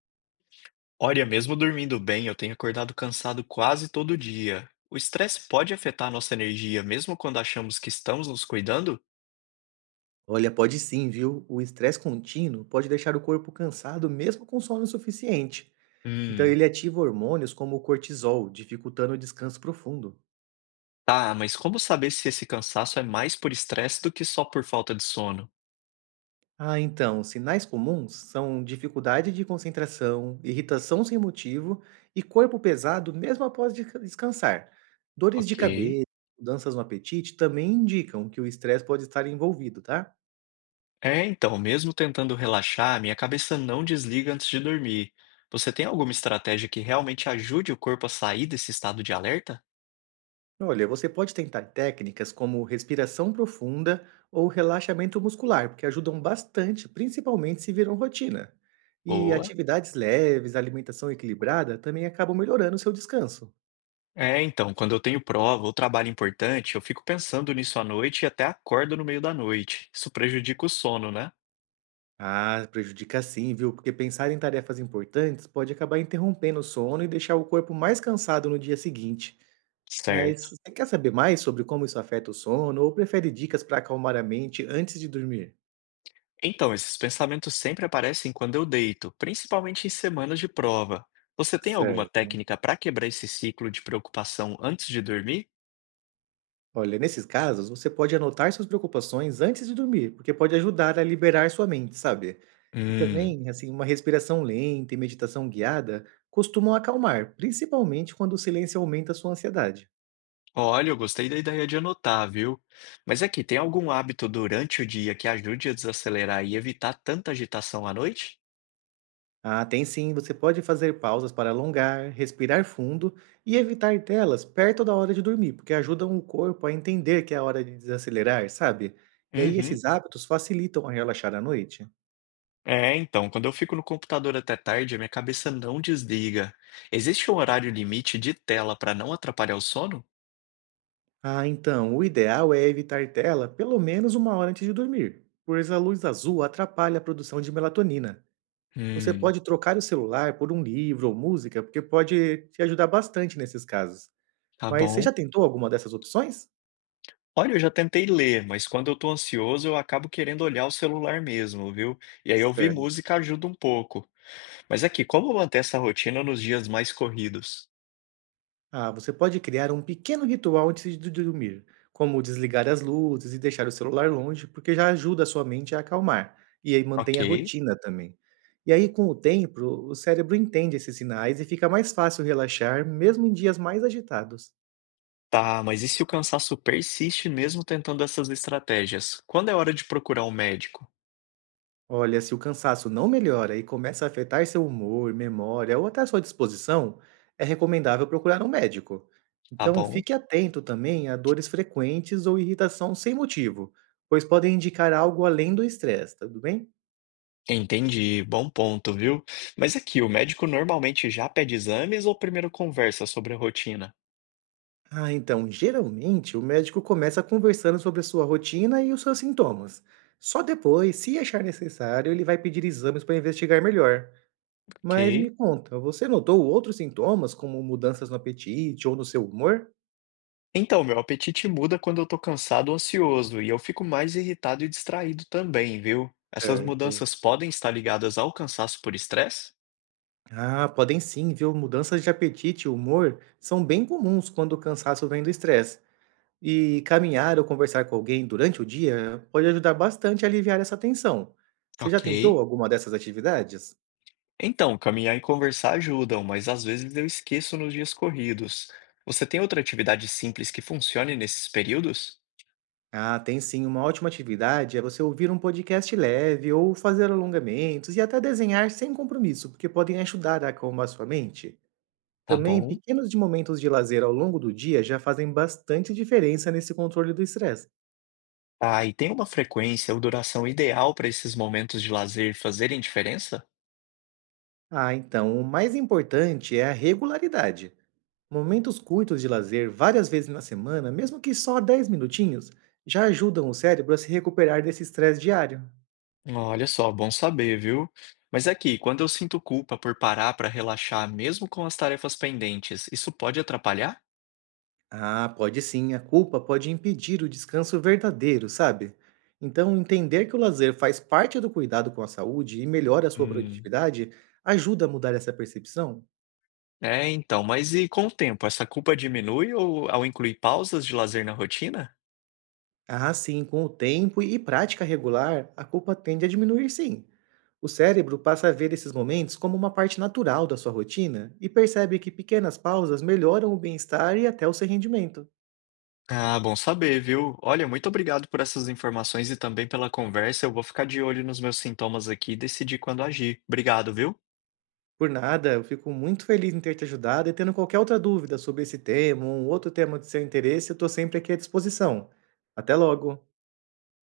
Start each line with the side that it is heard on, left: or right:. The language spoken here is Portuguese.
left: Olha, mesmo dormindo bem, eu tenho acordado cansado quase todo dia. O estresse pode afetar a nossa energia, mesmo quando achamos que estamos nos cuidando?
right: Olha, pode sim, viu? O estresse contínuo pode deixar o corpo cansado mesmo com sono suficiente. Então,
left: Hum,
right: ele ativa hormônios como o cortisol, dificultando o descanso profundo.
left: tá, mas como saber se esse cansaço é mais por estresse do que só por falta de sono?
right: Ah, então, sinais comuns são dificuldade de concentração, irritação sem motivo e corpo pesado mesmo após descansar. Dores de
left: Ok.
right: cabeça, mudanças no apetite também indicam que o estresse pode estar envolvido, tá?
left: É, então, mesmo tentando relaxar, minha cabeça não desliga antes de dormir. Você tem alguma estratégia que realmente ajude o corpo a sair desse estado de alerta?
right: Olha, você pode tentar técnicas como respiração profunda ou relaxamento muscular, porque ajudam bastante, principalmente se viram rotina. E
left: Boa.
right: atividades leves, alimentação equilibrada também acabam melhorando o seu descanso.
left: É, então, quando eu tenho prova ou trabalho importante, eu fico pensando nisso à noite e até acordo no meio da noite. Isso prejudica o sono, né?
right: Ah, prejudica sim, viu? Porque pensar em tarefas importantes pode acabar interrompendo o sono e deixar o corpo mais cansado no dia seguinte. Mas
left: Certo.
right: você quer saber mais sobre como isso afeta o sono ou prefere dicas para acalmar a mente antes de dormir?
left: Então, esses pensamentos sempre aparecem quando eu deito, principalmente em semanas de prova. Você tem alguma
right: Certo.
left: técnica para quebrar esse ciclo de preocupação antes de dormir?
right: Olha, nesses casos, você pode anotar suas preocupações antes de dormir, porque pode ajudar a liberar sua mente, sabe? E
left: Hum,
right: também, assim, uma respiração lenta e meditação guiada costumam acalmar, principalmente quando o silêncio aumenta a sua ansiedade.
left: olha, eu gostei da ideia de anotar, viu? Mas é que tem algum hábito durante o dia que ajude a desacelerar e evitar tanta agitação à noite?
right: Ah, tem sim, você pode fazer pausas para alongar, respirar fundo e evitar telas perto da hora de dormir, porque ajudam o corpo a entender que é a hora de desacelerar, sabe? E aí
left: Uhum.
right: esses hábitos facilitam a relaxar à noite.
left: É, então, quando eu fico no computador até tarde, a minha cabeça não desliga. Existe um horário limite de tela para não atrapalhar o sono?
right: Ah, então, o ideal é evitar tela pelo menos uma hora antes de dormir, pois a luz azul atrapalha a produção de melatonina. Você
left: Hum,
right: pode trocar o celular por um livro ou música, porque pode te ajudar bastante nesses casos.
left: tá
right: Mas você
left: bom.
right: já tentou alguma dessas opções?
left: Olha, eu já tentei ler, mas quando eu tô ansioso, eu acabo querendo olhar o celular mesmo, viu? E aí ouvir
right: Certo.
left: música ajuda um pouco. Mas aqui, como manter essa rotina nos dias mais corridos?
right: Ah, você pode criar um pequeno ritual antes de dormir, como desligar as luzes e deixar o celular longe, porque já ajuda a sua mente a acalmar, e aí mantém
left: Ok.
right: a rotina também. E aí, com o tempo, o cérebro entende esses sinais e fica mais fácil relaxar, mesmo em dias mais agitados.
left: Tá, mas e se o cansaço persiste mesmo tentando essas estratégias? Quando é hora de procurar um médico?
right: Olha, se o cansaço não melhora e começa a afetar seu humor, memória ou até sua disposição, é recomendável procurar um médico.
left: Tá
right: Então,
left: bom.
right: fique atento também a dores frequentes ou irritação sem motivo, pois podem indicar algo além do estresse, tá tudo bem?
left: Entendi, bom ponto, viu? Mas aqui, o médico normalmente já pede exames ou primeiro conversa sobre a rotina?
right: Ah, então, geralmente o médico começa conversando sobre a sua rotina e os seus sintomas. Só depois, se achar necessário, ele vai pedir exames para investigar melhor. Mas me
left: Ok.
right: conta, você notou outros sintomas, como mudanças no apetite ou no seu humor?
left: Então, meu apetite muda quando eu tô cansado ou ansioso, e eu fico mais irritado e distraído também, viu? Essas
right: Certo.
left: mudanças podem estar ligadas ao cansaço por estresse?
right: Ah, podem sim, viu? Mudanças de apetite e humor são bem comuns quando o cansaço vem do estresse. E caminhar ou conversar com alguém durante o dia pode ajudar bastante a aliviar essa tensão. Você já
left: Ok.
right: tentou alguma dessas atividades?
left: Então, caminhar e conversar ajudam, mas às vezes eu esqueço nos dias corridos. Você tem outra atividade simples que funcione nesses períodos?
right: Ah, tem sim. Uma ótima atividade é você ouvir um podcast leve ou fazer alongamentos e até desenhar sem compromisso, porque podem ajudar a acalmar sua mente.
left: Tá
right: Também,
left: bom.
right: pequenos de momentos de lazer ao longo do dia já fazem bastante diferença nesse controle do estresse.
left: Ah, e tem uma frequência ou duração ideal para esses momentos de lazer fazerem diferença?
right: Ah, então, o mais importante é a regularidade. Momentos curtos de lazer várias vezes na semana, mesmo que só 10 minutinhos, já ajudam o cérebro a se recuperar desse estresse diário.
left: Olha só, bom saber, viu? Mas aqui, quando eu sinto culpa por parar para relaxar, mesmo com as tarefas pendentes, isso pode atrapalhar?
right: Ah, pode sim, a culpa pode impedir o descanso verdadeiro, sabe? Então, entender que o lazer faz parte do cuidado com a saúde e melhora a sua
left: Hum,
right: produtividade ajuda a mudar essa percepção.
left: É, então, mas e com o tempo, essa culpa diminui ou ao incluir pausas de lazer na rotina?
right: Ah, sim, com o tempo e prática regular, a culpa tende a diminuir sim. O cérebro passa a ver esses momentos como uma parte natural da sua rotina e percebe que pequenas pausas melhoram o bem-estar e até o seu rendimento.
left: Ah, bom saber, viu? Olha, muito obrigado por essas informações e também pela conversa. Eu vou ficar de olho nos meus sintomas aqui e decidir quando agir. Obrigado, viu?
right: Por nada, eu fico muito feliz em ter te ajudado e tendo qualquer outra dúvida sobre esse tema ou um outro tema de seu interesse, eu estou sempre aqui à disposição. Até logo!